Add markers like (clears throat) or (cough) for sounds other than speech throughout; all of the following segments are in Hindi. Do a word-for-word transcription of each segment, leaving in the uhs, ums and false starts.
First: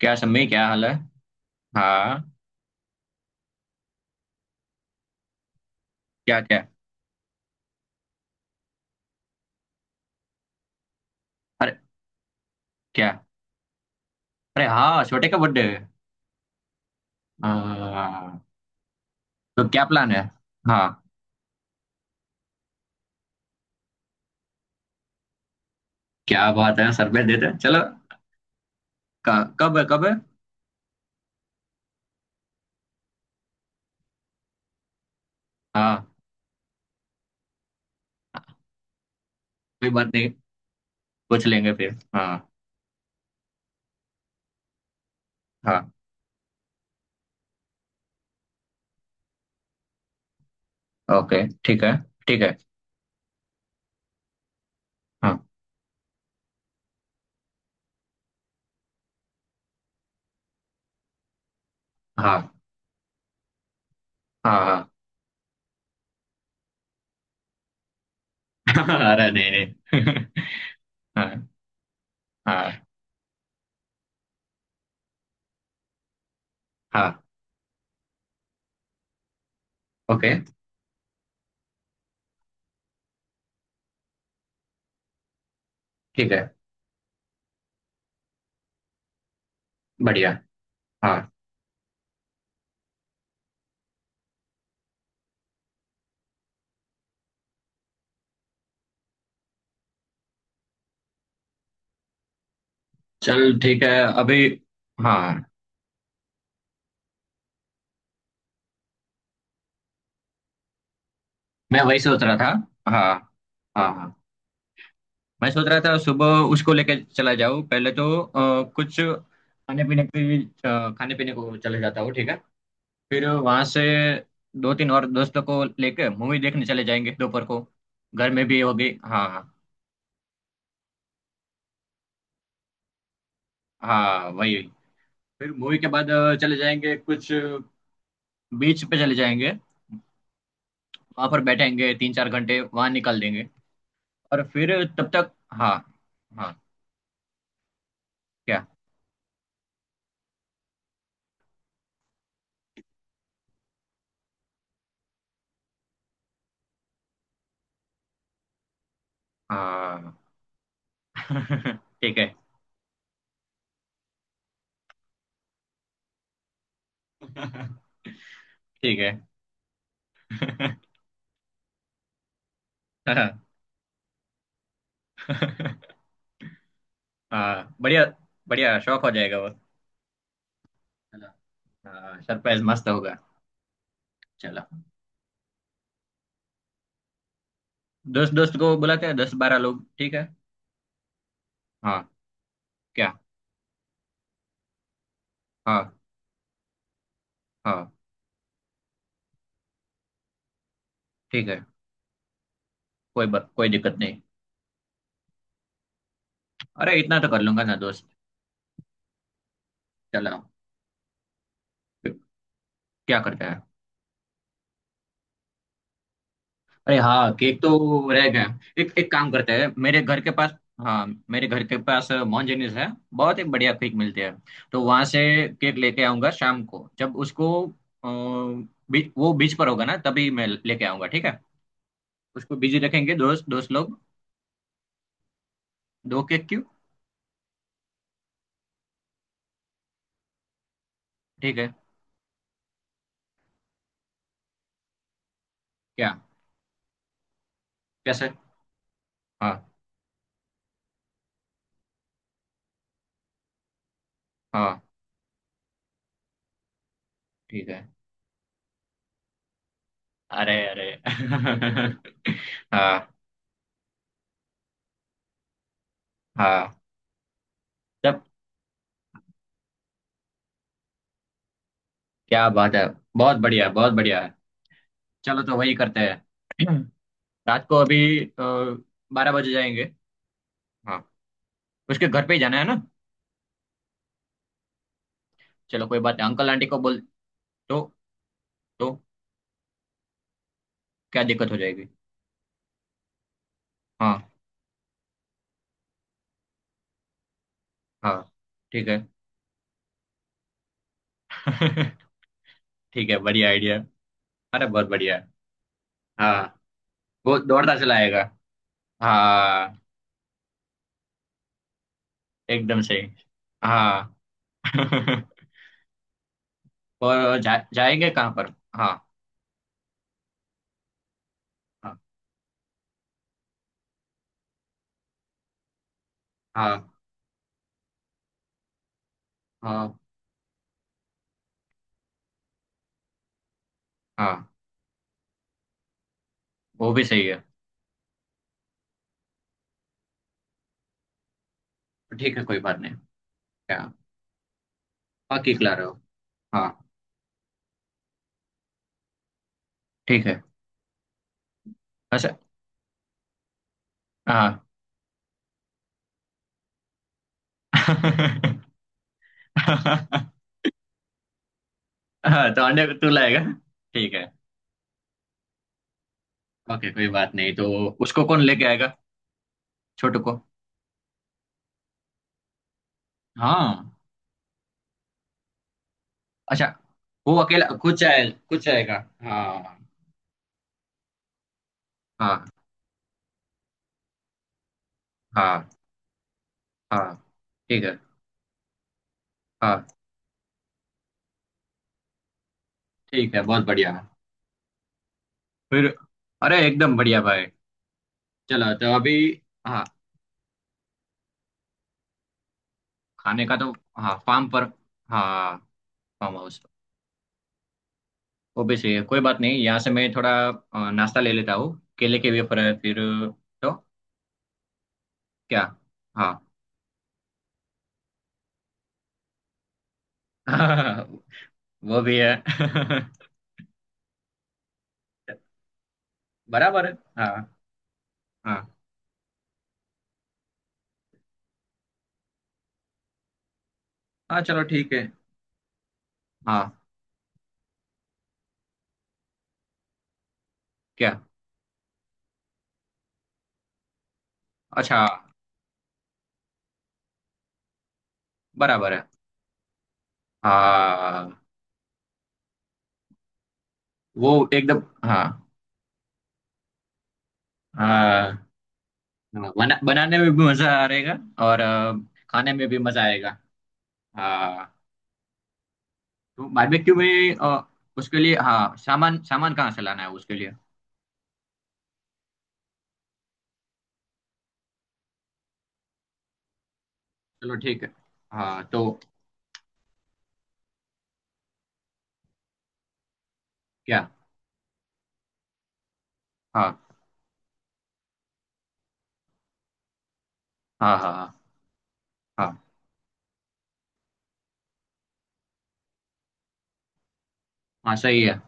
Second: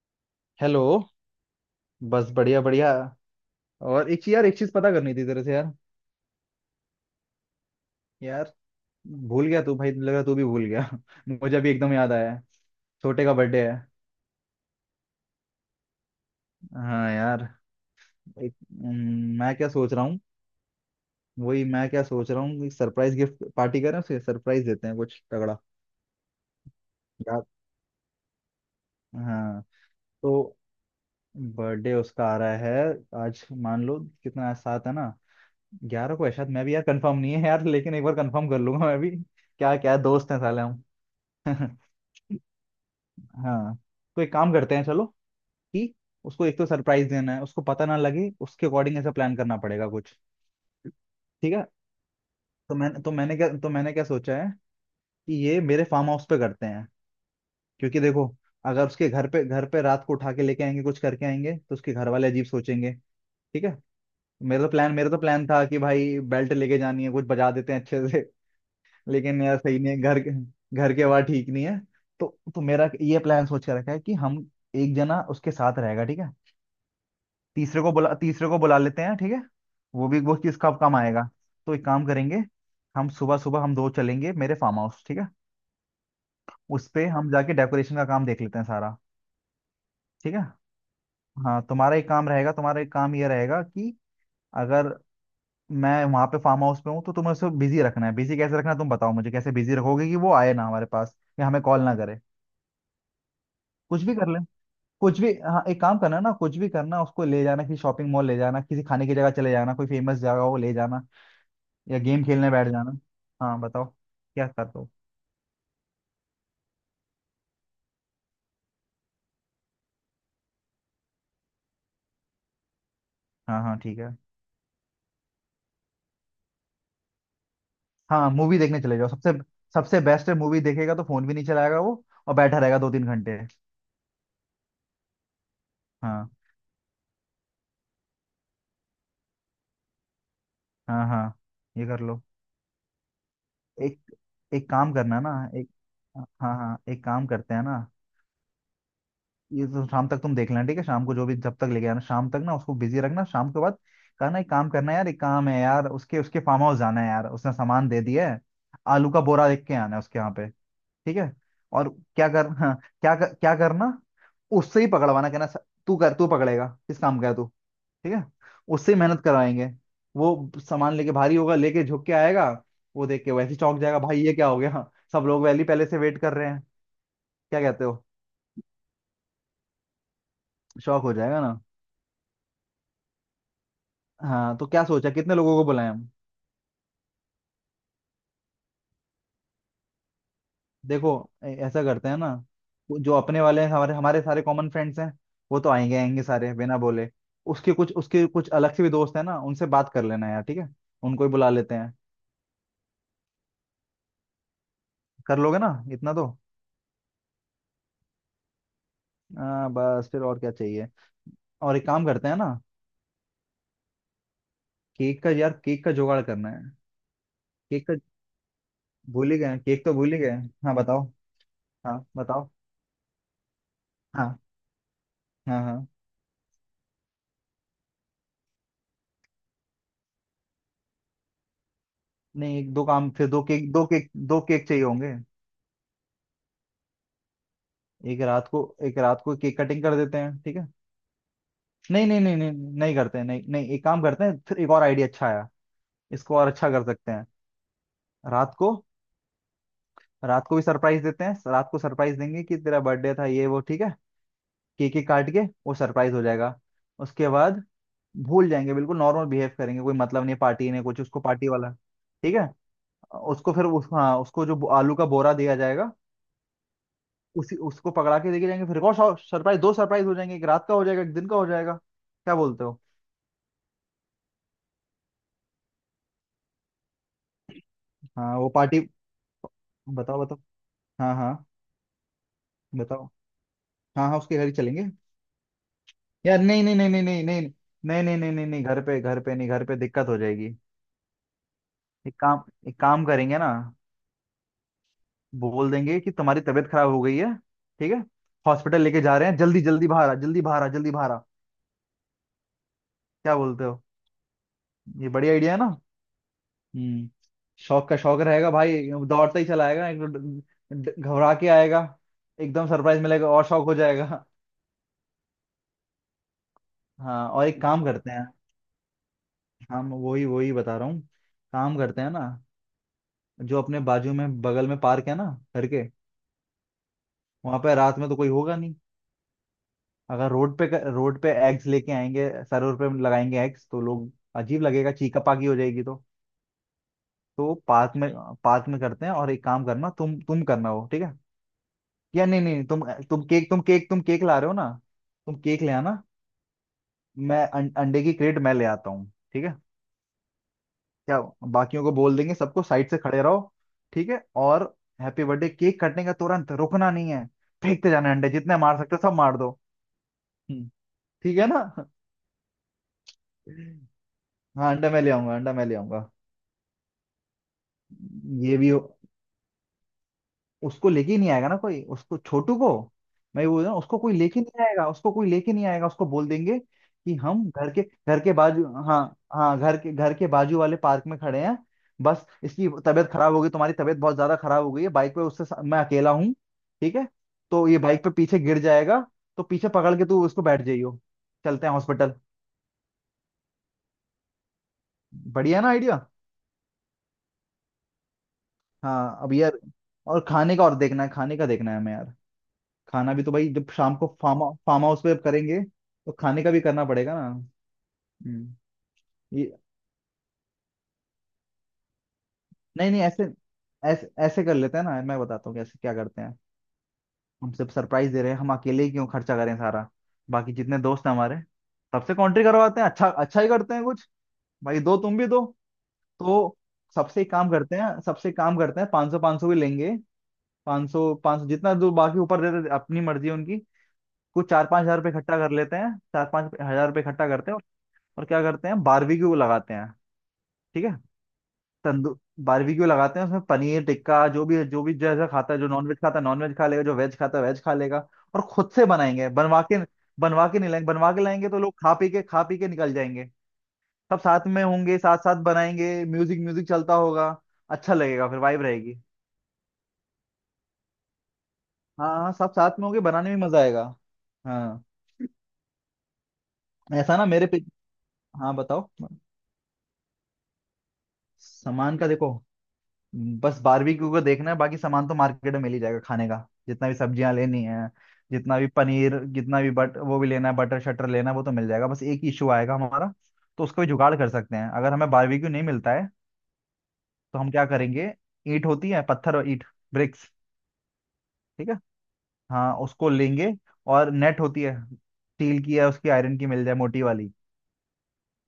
क्या सम्मी, क्या हेलो। हाल है। बस हाँ। बढ़िया बढ़िया। और एक चीज यार, एक चीज पता करनी थी तेरे से यार। क्या क्या। यार भूल गया, तू भाई लग रहा तू भी भूल गया (laughs) मुझे अभी अरे एकदम याद आया है, क्या। छोटे का बर्थडे है। अरे हाँ, छोटे का बर्थडे है। हाँ यार। हाँ एक हम्म, मैं तो क्या क्या सोच रहा प्लान हूँ। है। हाँ वही मैं क्या सोच रहा हूँ, सरप्राइज गिफ्ट पार्टी करें, उसे सरप्राइज देते हैं कुछ तगड़ा क्या बात है, सरप्राइज यार। देते हैं, चलो। क- हाँ कब है, कब है। तो बर्थडे उसका आ रहा है। आज मान लो कितना, आज सात है ना। हाँ। ग्यारह को है शायद, मैं भी यार कंफर्म नहीं है यार, लेकिन एक बार कंफर्म कर लूंगा मैं भी। क्या कोई क्या बात नहीं, दोस्त हैं साले। हम पूछ लेंगे फिर। (laughs) हाँ। हाँ तो एक काम करते हैं चलो हाँ। कि उसको एक तो सरप्राइज देना है, उसको पता ना लगे, उसके अकॉर्डिंग ऐसा प्लान करना पड़ेगा कुछ। ओके, ठीक है। ठीक है। ठीक है। तो मैंने तो मैंने क्या तो मैंने क्या सोचा है कि हाँ। ये मेरे फार्म हाउस पे करते हैं। क्योंकि देखो, अगर उसके घर पे घर पे रात को उठा के लेके आएंगे कुछ करके आएंगे तो उसके घर वाले अजीब हाँ। सोचेंगे। ठीक है। मेरा हाँ। तो हाँ। प्लान मेरा तो प्लान था कि भाई बेल्ट लेके जानी है, कुछ बजा देते हैं अच्छे से (laughs) (laughs) अरे लेकिन नहीं यार सही नहीं है घर, नहीं घर की (laughs) आवाज हाँ। ठीक नहीं है। तो तो हाँ। मेरा ये प्लान सोच के रखा है कि हम एक जना उसके साथ रहेगा ठीक है। हाँ। तीसरे को बुला तीसरे को बुला लेते हैं ठीक है। वो भी ओके वो किसका काम आएगा। तो एक काम करेंगे, हम सुबह सुबह, हम दो चलेंगे मेरे फार्म हाउस, ठीक है। ठीक है। उस पे हम जाके डेकोरेशन का काम देख लेते हैं सारा। ठीक बढ़िया। है। हाँ। हाँ तुम्हारा एक काम रहेगा तुम्हारा एक काम ये रहेगा कि अगर मैं वहां पे फार्म हाउस पे हूँ तो तुम्हें उसको बिजी रखना है। बिजी कैसे रखना है तुम बताओ, मुझे कैसे बिजी रखोगे कि वो आए ना हमारे पास या हमें कॉल ना करे। चल ठीक है। कुछ भी कर ले। अभी। कुछ भी, हाँ, हाँ एक काम करना ना, कुछ भी करना, उसको ले जाना किसी शॉपिंग मॉल ले जाना, किसी खाने की जगह चले जाना, कोई फेमस जगह हो ले जाना, मैं वही या सोच गेम रहा था। खेलने बैठ जाना। हाँ। हाँ बताओ हाँ। हाँ। क्या करते हो। मैं सोच रहा था सुबह उसको लेके चला जाऊँ, पहले तो अ, कुछ खाने पीने की। अ, खाने पीने को चले जाता हूँ, ठीक है। फिर हाँ वहां हाँ से ठीक है। दो तीन और दोस्तों को लेके मूवी देखने चले जाएंगे दोपहर को। हाँ घर में मूवी भी देखने होगी। चले जाओ हाँ सबसे। हाँ। सबसे बेस्ट है, मूवी देखेगा तो फोन भी नहीं चलाएगा वो और बैठा रहेगा दो तीन घंटे। हाँ, वही। फिर मूवी के बाद हाँ अ, चले जाएंगे कुछ। बीच पे चले जाएंगे। हाँ हाँ वहां पर ये बैठेंगे, कर तीन लो। चार घंटे वहां निकाल देंगे। एक और एक फिर। काम तब करना तक। ना। एक, हाँ। हाँ। हाँ हाँ एक काम करते हैं ना। क्या। ये तो शाम तक तुम देख लेना ठीक है, शाम को जो भी जब तक लेके आना, शाम तक ना उसको बिजी रखना। शाम के बाद कहना एक काम करना है यार, एक काम है यार, उसके उसके फार्म हाउस जाना है यार, उसने सामान दे दिया है, आलू का बोरा देख के आना है हाँ। उसके यहाँ पे। ठीक है। (laughs) और ठीक क्या है। कर हाँ क्या कर, क्या करना, उससे ही पकड़वाना। कहना "स- तू कर, तू पकड़ेगा, किस काम का है तू"। (laughs) ठीक है, उससे ठीक ही है। मेहनत करवाएंगे। वो सामान (laughs) लेके भारी होगा, लेके झुक के आएगा। वो देख के हाँ। वैसे ही चौंक जाएगा, भाई ये क्या हो गया (laughs) सब लोग वैली पहले से वेट कर रहे (laughs) हैं। क्या हाँ, कहते बढ़िया। हो। बढ़िया, शौक हो जाएगा वो। शौक हो चला। जाएगा ना। हाँ, सरप्राइज मस्त होगा। हाँ चला। तो क्या सोचा, कितने लोगों को बुलाएं हम। दोस्त दोस्त को बुलाते हैं, दस बारह लोग, ठीक है। देखो, ऐ- ऐसा हाँ। करते हैं ना, वो क्या। जो अपने वाले हैं, हमारे हमारे सारे कॉमन फ्रेंड्स हैं, वो तो आएंगे, हाँ। आएंगे सारे बिना बोले। उसके हाँ कुछ उसके कुछ अलग से भी दोस्त हैं ना, उनसे बात कर लेना यार, ठीक है, उनको ही ठीक बुला है। लेते हैं। कोई ब, कोई दिक्कत नहीं। कर लोगे ना इतना तो। अरे इतना तो कर लूंगा ना दोस्त। आ, बस फिर चला। और क्या चाहिए। और एक काम करते हैं ना, क्या करता है। केक का यार, केक का जुगाड़ करना है। अरे हाँ, केक केक का, तो रह गया। एक एक काम भूल ही करते गए, हैं, केक तो मेरे भूल ही घर के गए। पास। हाँ बताओ। हाँ, मेरे घर के हाँ पास बताओ। मोहनजनीस है, बहुत ही बढ़िया केक मिलते हैं। हाँ तो वहां से हाँ केक हाँ। लेके आऊंगा शाम को, जब उसको अ, बी, वो बीच पर होगा ना तभी मैं लेके आऊंगा, ठीक है। उसको नहीं एक बिजी दो काम, रखेंगे फिर दो दोस्त केक, दोस्त दो लोग। केक, दो केक चाहिए होंगे। दो केक क्यों। एक रात को, एक रात को केक कटिंग कर देते हैं ठीक है। ठीक है। नहीं नहीं नहीं नहीं नहीं नहीं करते हैं, नहीं नहीं एक काम करते हैं, फिर एक और आइडिया अच्छा आया। क्या। इसको और अच्छा कर सकते हैं। कैसे। रात को, हाँ। रात को भी सरप्राइज देते हैं। रात को सरप्राइज देंगे कि तेरा बर्थडे था ये वो, ठीक है। हाँ केक ही काट के वो सरप्राइज हो जाएगा। उसके बाद ठीक है। भूल जाएंगे, बिल्कुल नॉर्मल बिहेव करेंगे, कोई मतलब नहीं अरे पार्टी नहीं अरे। कुछ उसको पार्टी वाला। ठीक है। (laughs) हाँ। उसको फिर उस हाँ, उसको जो आलू का बोरा दिया जाएगा, हाँ। उसी उसको पकड़ा तब। के लेके जाएंगे। फिर एक और सरप्राइज, दो सरप्राइज हो जाएंगे, एक रात का हो जाएगा, एक दिन का हो जाएगा। क्या क्या बोलते बात हो। है, बहुत बढ़िया, बहुत बढ़िया है। चलो तो वही करते हैं। (clears throat) रात को अभी हाँ वो पार्टी। बारह बजे जाएंगे। बताओ बताओ। हाँ। हाँ हाँ उसके घर पे ही जाना है ना। बताओ। हाँ हाँ उसके घर ही चलेंगे। चलो कोई बात नहीं, यार अंकल नहीं आंटी नहीं को नहीं बोल। नहीं नहीं नहीं तो। नहीं नहीं नहीं नहीं नहीं, घर तो पे, घर पे नहीं, घर पे दिक्कत हो जाएगी। क्या दिक्कत हो जाएगी। एक काम, एक काम करेंगे ना, हाँ। बोल देंगे कि तुम्हारी तबीयत खराब हो गई है। ठीक है। हाँ। हॉस्पिटल ठीक है। लेके जा रहे हैं, जल्दी जल्दी बाहर आ, जल्दी बाहर आ, जल्दी बाहर आ। (laughs) ठीक है, क्या बढ़िया बोलते आइडिया। हो। अरे बहुत ये बढ़िया है। बढ़िया आइडिया है ना। हाँ। हम्म। वो दौड़ता शौक चला का शौक आएगा। रहेगा भाई। दौड़ता ही चला हाँ आएगा, एक तो ड- ड- घबरा के आएगा। एकदम एकदम सरप्राइज सही। मिलेगा और शौक हो हाँ। जाएगा। (laughs) हाँ और और जा, एक काम जाएंगे करते हैं, कहाँ पर। हाँ। हम वही वही बता रहा हूँ, काम हाँ। करते हैं ना। जो अपने बाजू में, बगल में पार्क है ना, घर के। हाँ। वहां पे रात में तो कोई होगा नहीं। हाँ। अगर रोड पे, रोड पे एग्स लेके आएंगे, सरोवर पे लगाएंगे एग्स तो लोग, हाँ, अजीब लगेगा, चीका पाकी हो जाएगी तो। वो भी सही है। तो पार्क में, पार्क में करते हैं। और एक काम करना तुम तुम करना वो, ठीक है। या ठीक नहीं है, कोई नहीं बात तुम, नहीं। तुम केक तुम क्या। केक तुम केक ला रहे हो ना, तुम बाकी केक खिला ले रहे हो। आना। हाँ। मैं अं, अंडे की क्रेट मैं ले आता हूँ ठीक है। ठीक है। क्या, बाकियों को बोल देंगे अच्छा। सबको साइड से खड़े रहो। ठीक है हाँ। और हैप्पी बर्थडे केक कटने का तुरंत, रुकना नहीं है, फेंकते जाना है अंडे, (laughs) जितने मार सकते हो सब मार दो। हम्म, ठीक है ना। हाँ तो अंडे तू लाएगा, ठीक है। हाँ अंडा मैं ले आऊंगा, अंडा मैं ले आऊंगा। ओके, कोई बात नहीं। तो उसको कौन ये लेके भी हो- आएगा, छोटू को। उसको लेके ही नहीं आएगा ना कोई, उसको छोटू को, मैं बोल रहा हूँ हाँ। उसको कोई लेके नहीं आएगा, उसको कोई लेके नहीं आएगा। उसको बोल देंगे अच्छा। कि वो हम अकेला घर के, खुद घर जाए, के खुद बाजू, जाएगा। हाँ हाँ, हाँ। घर के घर के बाजू वाले पार्क में खड़े हैं, बस हाँ। इसकी तबीयत खराब हो गई, तुम्हारी तबीयत बहुत ज्यादा खराब हो गई है। बाइक पे उससे सा- हाँ। मैं अकेला हूँ ठीक है। हाँ तो ये ठीक है। बाइक पे पीछे गिर जाएगा, तो पीछे हाँ। पकड़ के तू उसको बैठ जाइयो, चलते हैं हॉस्पिटल। ठीक है, बहुत बढ़िया। बढ़िया ना फिर। आइडिया। अरे एकदम बढ़िया भाई। चलो तो अभी। हाँ अब यार हाँ। और खाने का, और देखना है खाने का, देखना है हमें यार। खाना भी तो खाने भाई, का तो। जब शाम को हाँ फार्म, फार्म पर। फार्म हाउस पे हाँ। करेंगे तो फार्म खाने का भी हाउस। करना पड़ेगा ना। हम्म। वो भी सही है, कोई बात ये नहीं। यहाँ से मैं थोड़ा अ, नाश्ता ले लेता हूँ, केले के वेफर है, नहीं फिर। नहीं, ऐसे तो। ऐसे ऐसे कर लेते हैं ना, मैं बताता हूँ क्या। कैसे क्या करते हाँ। हैं। हम सिर्फ सरप्राइज दे रहे हैं, हम अकेले ही क्यों खर्चा करें सारा, बाकी जितने दोस्त हैं (laughs) हमारे, वो सबसे भी कॉन्ट्री है। करवाते हैं, अच्छा अच्छा ही करते हैं कुछ, भाई दो तुम भी दो। तो बराबर है। सबसे हाँ। एक काम करते हैं, सबसे एक काम हाँ। करते हैं, पाँच सौ पाँच सौ भी लेंगे। पाँच सौ पाँच सौ, जितना जो बाकी ऊपर दे रहे अपनी मर्जी है उनकी। हाँ कुछ चलो चार पांच ठीक हजार है। रुपये इकट्ठा कर लेते हैं, चार पांच हाँ। हजार रुपये इकट्ठा करते हैं और और क्या करते हैं, बारबेक्यू लगाते हैं, ठीक है। क्या। तंदू बारबेक्यू लगाते हैं उसमें पनीर टिक्का, जो भी जो भी अच्छा। जैसा खाता है, जो नॉनवेज खाता है नॉनवेज खा लेगा, जो वेज खाता है वेज खा लेगा। और खुद से बराबर है। बनाएंगे, बनवा के, बनवा के नहीं लाएंगे, बनवा के हाँ। लाएंगे तो लोग खा पी के खा पी के निकल जाएंगे। सब वो साथ में एकदम। होंगे, साथ हाँ। साथ बनाएंगे, म्यूजिक म्यूजिक चलता होगा, अच्छा लगेगा, फिर हाँ। वाइब रहेगी। हाँ, बना, बनाने में भी मजा आएगा। और अ, हाँ हाँ खाने सब में भी साथ में होंगे, मजा बनाने आएगा। में मजा आएगा। हाँ। हाँ तो बारबेक्यू ऐसा ना में मेरे पे। अ, उसके लिए, हाँ हाँ, बताओ। सामान सामान कहाँ से लाना है उसके लिए। सामान का देखो, बस बारबेक्यू को देखना है, बाकी सामान तो मार्केट में मिल ही जाएगा खाने का, जितना भी सब्जियां चलो लेनी ठीक है, है। जितना हाँ। भी तो पनीर, जितना भी बट वो भी लेना है, बटर शटर लेना है, वो तो मिल जाएगा, बस एक ही इशू आएगा हमारा। तो उसको भी क्या। जुगाड़ कर सकते हैं, अगर हमें बारबेक्यू नहीं मिलता है हाँ। तो हम क्या करेंगे, ईंट होती है, पत्थर और ईंट, ब्रिक्स, हाँ। हाँ। हाँ। ठीक है। हाँ। हाँ उसको लेंगे, और नेट होती है स्टील की या उसकी आयरन की, मिल जाए मोटी वाली। हाँ सही है।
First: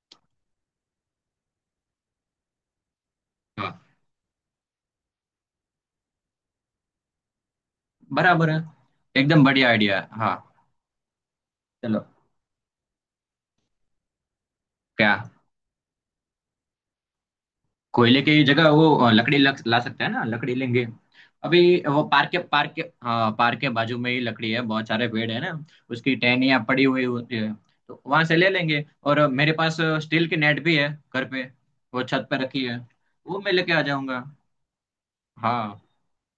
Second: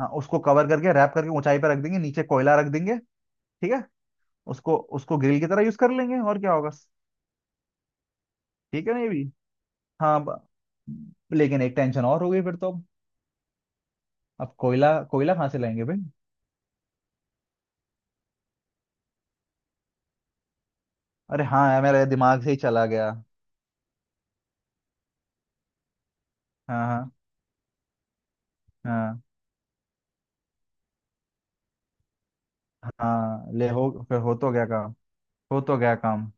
हाँ उसको कवर करके रैप करके ऊंचाई पर रख देंगे, नीचे कोयला रख देंगे, ठीक हाँ। है। उसको उसको ग्रिल की तरह यूज कर लेंगे, और क्या होगा। बराबर है। ठीक है ना ये भी। एकदम बढ़िया आइडिया है। हाँ हाँ। ब- लेकिन एक चलो। टेंशन और हो गई फिर तो, अब अब कोयला, क्या। कोयला कहाँ से लाएंगे भाई। कोयले की जगह वो अ, लकड़ी लग, ला सकते हैं ना, लकड़ी लेंगे। अरे अभी। हाँ यार, वो मेरे पार्क के दिमाग से ही पार्क के, चला गया। हाँ, पार्क के बाजू में ही लकड़ी है, बहुत सारे पेड़ है ना, उसकी टहनियाँ पड़ी हाँ हुई हाँ होती है। तो वहां से ले लेंगे। हाँ। और मेरे पास स्टील की नेट भी है, घर पे, वो छत पे रखी है। वो हाँ मैं ले लेके आ हो, फिर जाऊंगा। हो तो गया काम। हो तो हाँ। गया काम।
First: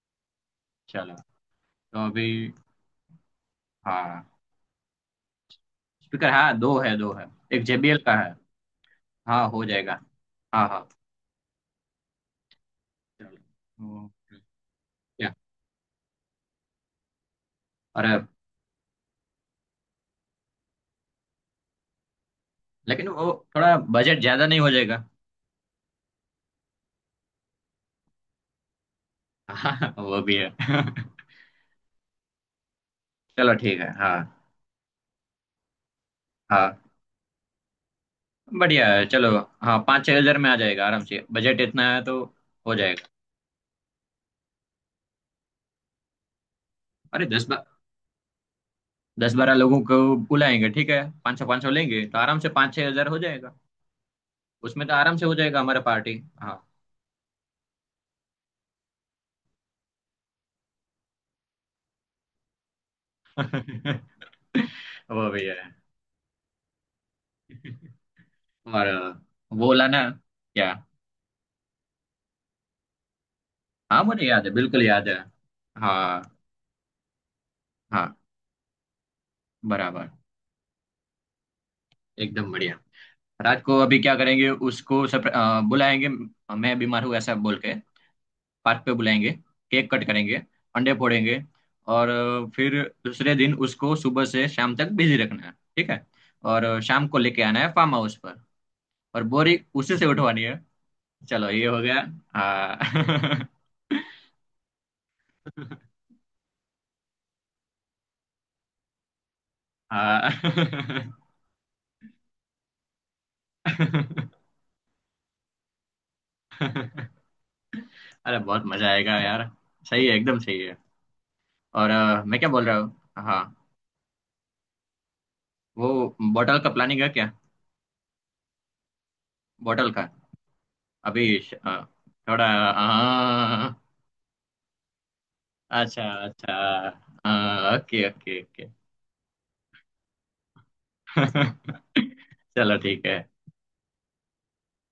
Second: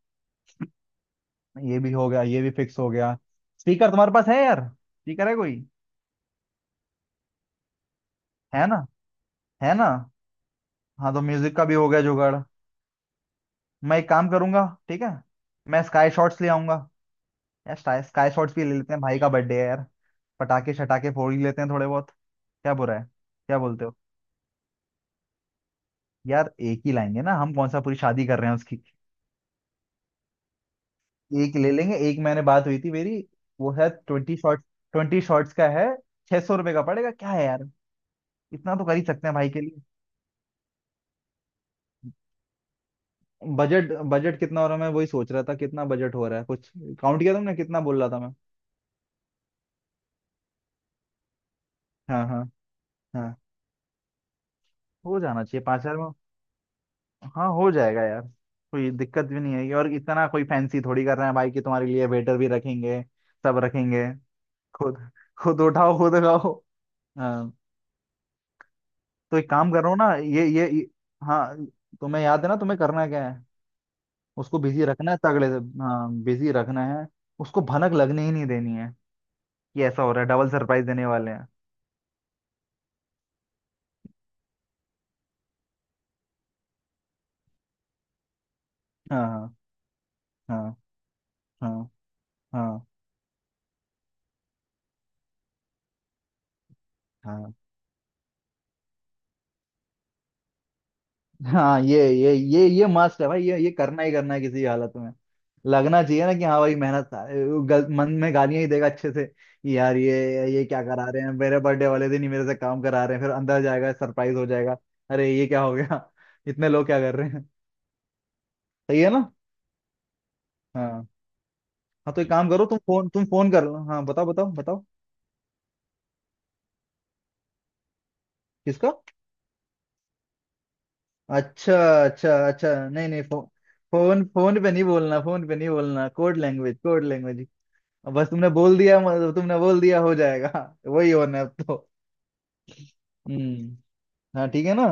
चलो ये भी तो हो गया, अभी। ये भी फिक्स हो गया। स्पीकर तुम्हारे पास हाँ। है यार, स्पीकर है कोई। स्पीकर हाँ, दो है दो है, एक जे बी एल का है। है ना। हाँ हो है ना। जाएगा। हाँ हाँ। हाँ तो म्यूजिक का भी हो गया जुगाड़। मैं चलो एक काम ओके। करूंगा, ठीक है, क्या। मैं स्काई शॉट्स ले आऊंगा। यार स्काई, अरे स्काई शॉट्स भी ले लेते हैं, भाई का बर्थडे है यार, पटाखे शटाखे फोड़ ही लेते हैं थोड़े बहुत, क्या बुरा है। लेकिन वो क्या थोड़ा बोलते हो। बजट ज्यादा नहीं हो जाएगा। यार एक ही लाएंगे ना हम, कौन सा पूरी शादी कर रहे हैं उसकी। (laughs) हाँ वो भी है। (laughs) एक ले लेंगे, एक मैंने बात हुई थी मेरी। चलो वो ठीक है। है हाँ। ट्वेंटी शॉर्ट्स, ट्वेंटी शॉर्ट्स का है, छह सौ रुपये हाँ का पड़ेगा क्या है यार, इतना तो बढ़िया कर ही है सकते चलो। हैं भाई के हाँ लिए। पाँच छह हजार में आ जाएगा आराम से, बजट इतना है तो हो जाएगा। बजट, बजट कितना हो रहा है मैं वही सोच रहा था, कितना बजट हो रहा है कुछ काउंट अरे किया दस तुमने, बा, कितना बोल रहा था मैं। दस बारह लोगों को बुलाएंगे, ठीक है, पाँच सौ पाँच सौ लेंगे तो हाँ आराम हाँ से पाँच छह हजार हो हाँ। जाएगा। उसमें तो आराम हो से हो जाना जाएगा चाहिए हमारा पाँच हजार में। पार्टी। हाँ। हाँ हो जाएगा यार। कोई दिक्कत भी नहीं आएगी, और इतना कोई फैंसी थोड़ी कर रहे हैं भाई कि तुम्हारे लिए वेटर भी रखेंगे, सब रखेंगे। (laughs) खुद, वो भी खुद है। उठाओ खुद खाओ। हाँ और तो एक वो काम कर वाला रहा हूँ ना। ना ये ये क्या। ये- हाँ तुम्हें याद है ना तुम्हें करना क्या है, हाँ मुझे याद है, उसको बिल्कुल बिजी याद रखना है। है तगड़े से। हाँ हाँ। बिजी रखना है, उसको भनक हाँ लगने ही नहीं देनी है कि ऐसा बराबर। हो रहा है, डबल सरप्राइज देने वाले हैं। एकदम बढ़िया। रात को अभी क्या करेंगे, उसको सप्र- अ, बुलाएंगे, मैं बीमार हूँ ऐसा बोल के, पार्क पे बुलाएंगे, हाँ केक कट करेंगे, हाँ अंडे फोड़ेंगे। हाँ और अ, फिर हाँ दूसरे दिन उसको सुबह से शाम तक बिजी रखना है, ठीक है। और अ, शाम को लेके हाँ आना है फार्म हाउस पर। और बोरी उसी से उठवानी है। चलो ये हो हाँ। ये गया। ये ये ये मस्त है भाई, हाँ। ये ये करना ही करना है किसी हालत में। (laughs) लगना चाहिए ना कि हाँ भाई मेहनत, गल, मन में गालियां ही देगा अच्छे से कि यार हाँ। ये ये क्या करा रहे हैं, मेरे बर्थडे वाले दिन ही मेरे से काम करा रहे हैं, फिर अंदर जाएगा (laughs) सरप्राइज हो जाएगा। अरे ये क्या हो गया (laughs) इतने लोग क्या कर रहे हैं। अरे बहुत मजा सही है आएगा ना। यार। सही है, एकदम सही है। हाँ और हाँ तो अ, एक मैं क्या काम बोल करो, रहा तुम हूँ। फोन, तुम हाँ। फोन कर लो, हाँ बताओ बताओ बताओ। वो बॉटल का प्लानिंग है क्या। किसका। बॉटल का। अभी श- अच्छा, अ, अच्छा थोड़ा। अच्छा नहीं नहीं फो, हाँ। फोन, फोन पे नहीं बोलना, फोन पे नहीं अच्छा बोलना, कोड अच्छा। Language code language. ओके बस ओके तुमने ओके। बोल दिया मतलब तुमने बोल दिया, हो जाएगा (laughs) वही होना है अब तो। (laughs) चलो ठीक है। हम्म। हाँ ठीक है ना।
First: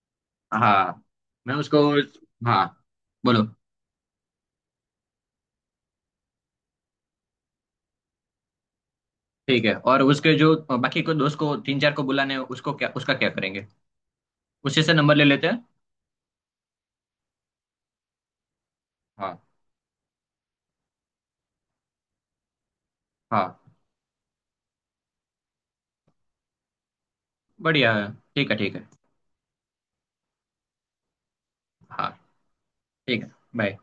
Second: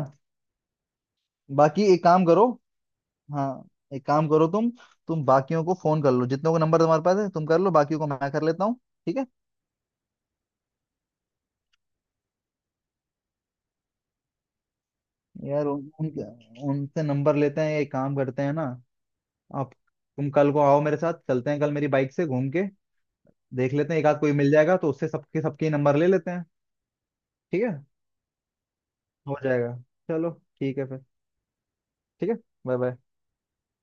हाँ। मैं उसको। बाकी एक काम करो। हाँ। बोलो। हाँ एक काम करो तुम तुम बाकियों को फोन कर लो जितनों को नंबर तुम्हारे पास है, तुम कर लो, बाकियों को मैं कर लेता हूँ, ठीक है। ठीक है। और उसके जो बाकी को दोस्त को तीन चार को बुलाने हैं, उसको क्या, उसका क्या करेंगे। उसी से नंबर ले लेते हैं। यार उन, उनके- उनसे नंबर लेते हैं, एक काम करते हैं ना, हाँ। आप, तुम कल को आओ, मेरे साथ चलते हैं कल, मेरी बाइक से घूम के हाँ देख लेते हैं, एक आध कोई मिल जाएगा तो उससे सबके, सबके नंबर ले लेते हैं। ठीक है। बढ़िया है, ठीक है ठीक है। हो जाएगा। चलो। ठीक है फिर। हाँ ठीक है। Bye bye. ठीक है। बाय।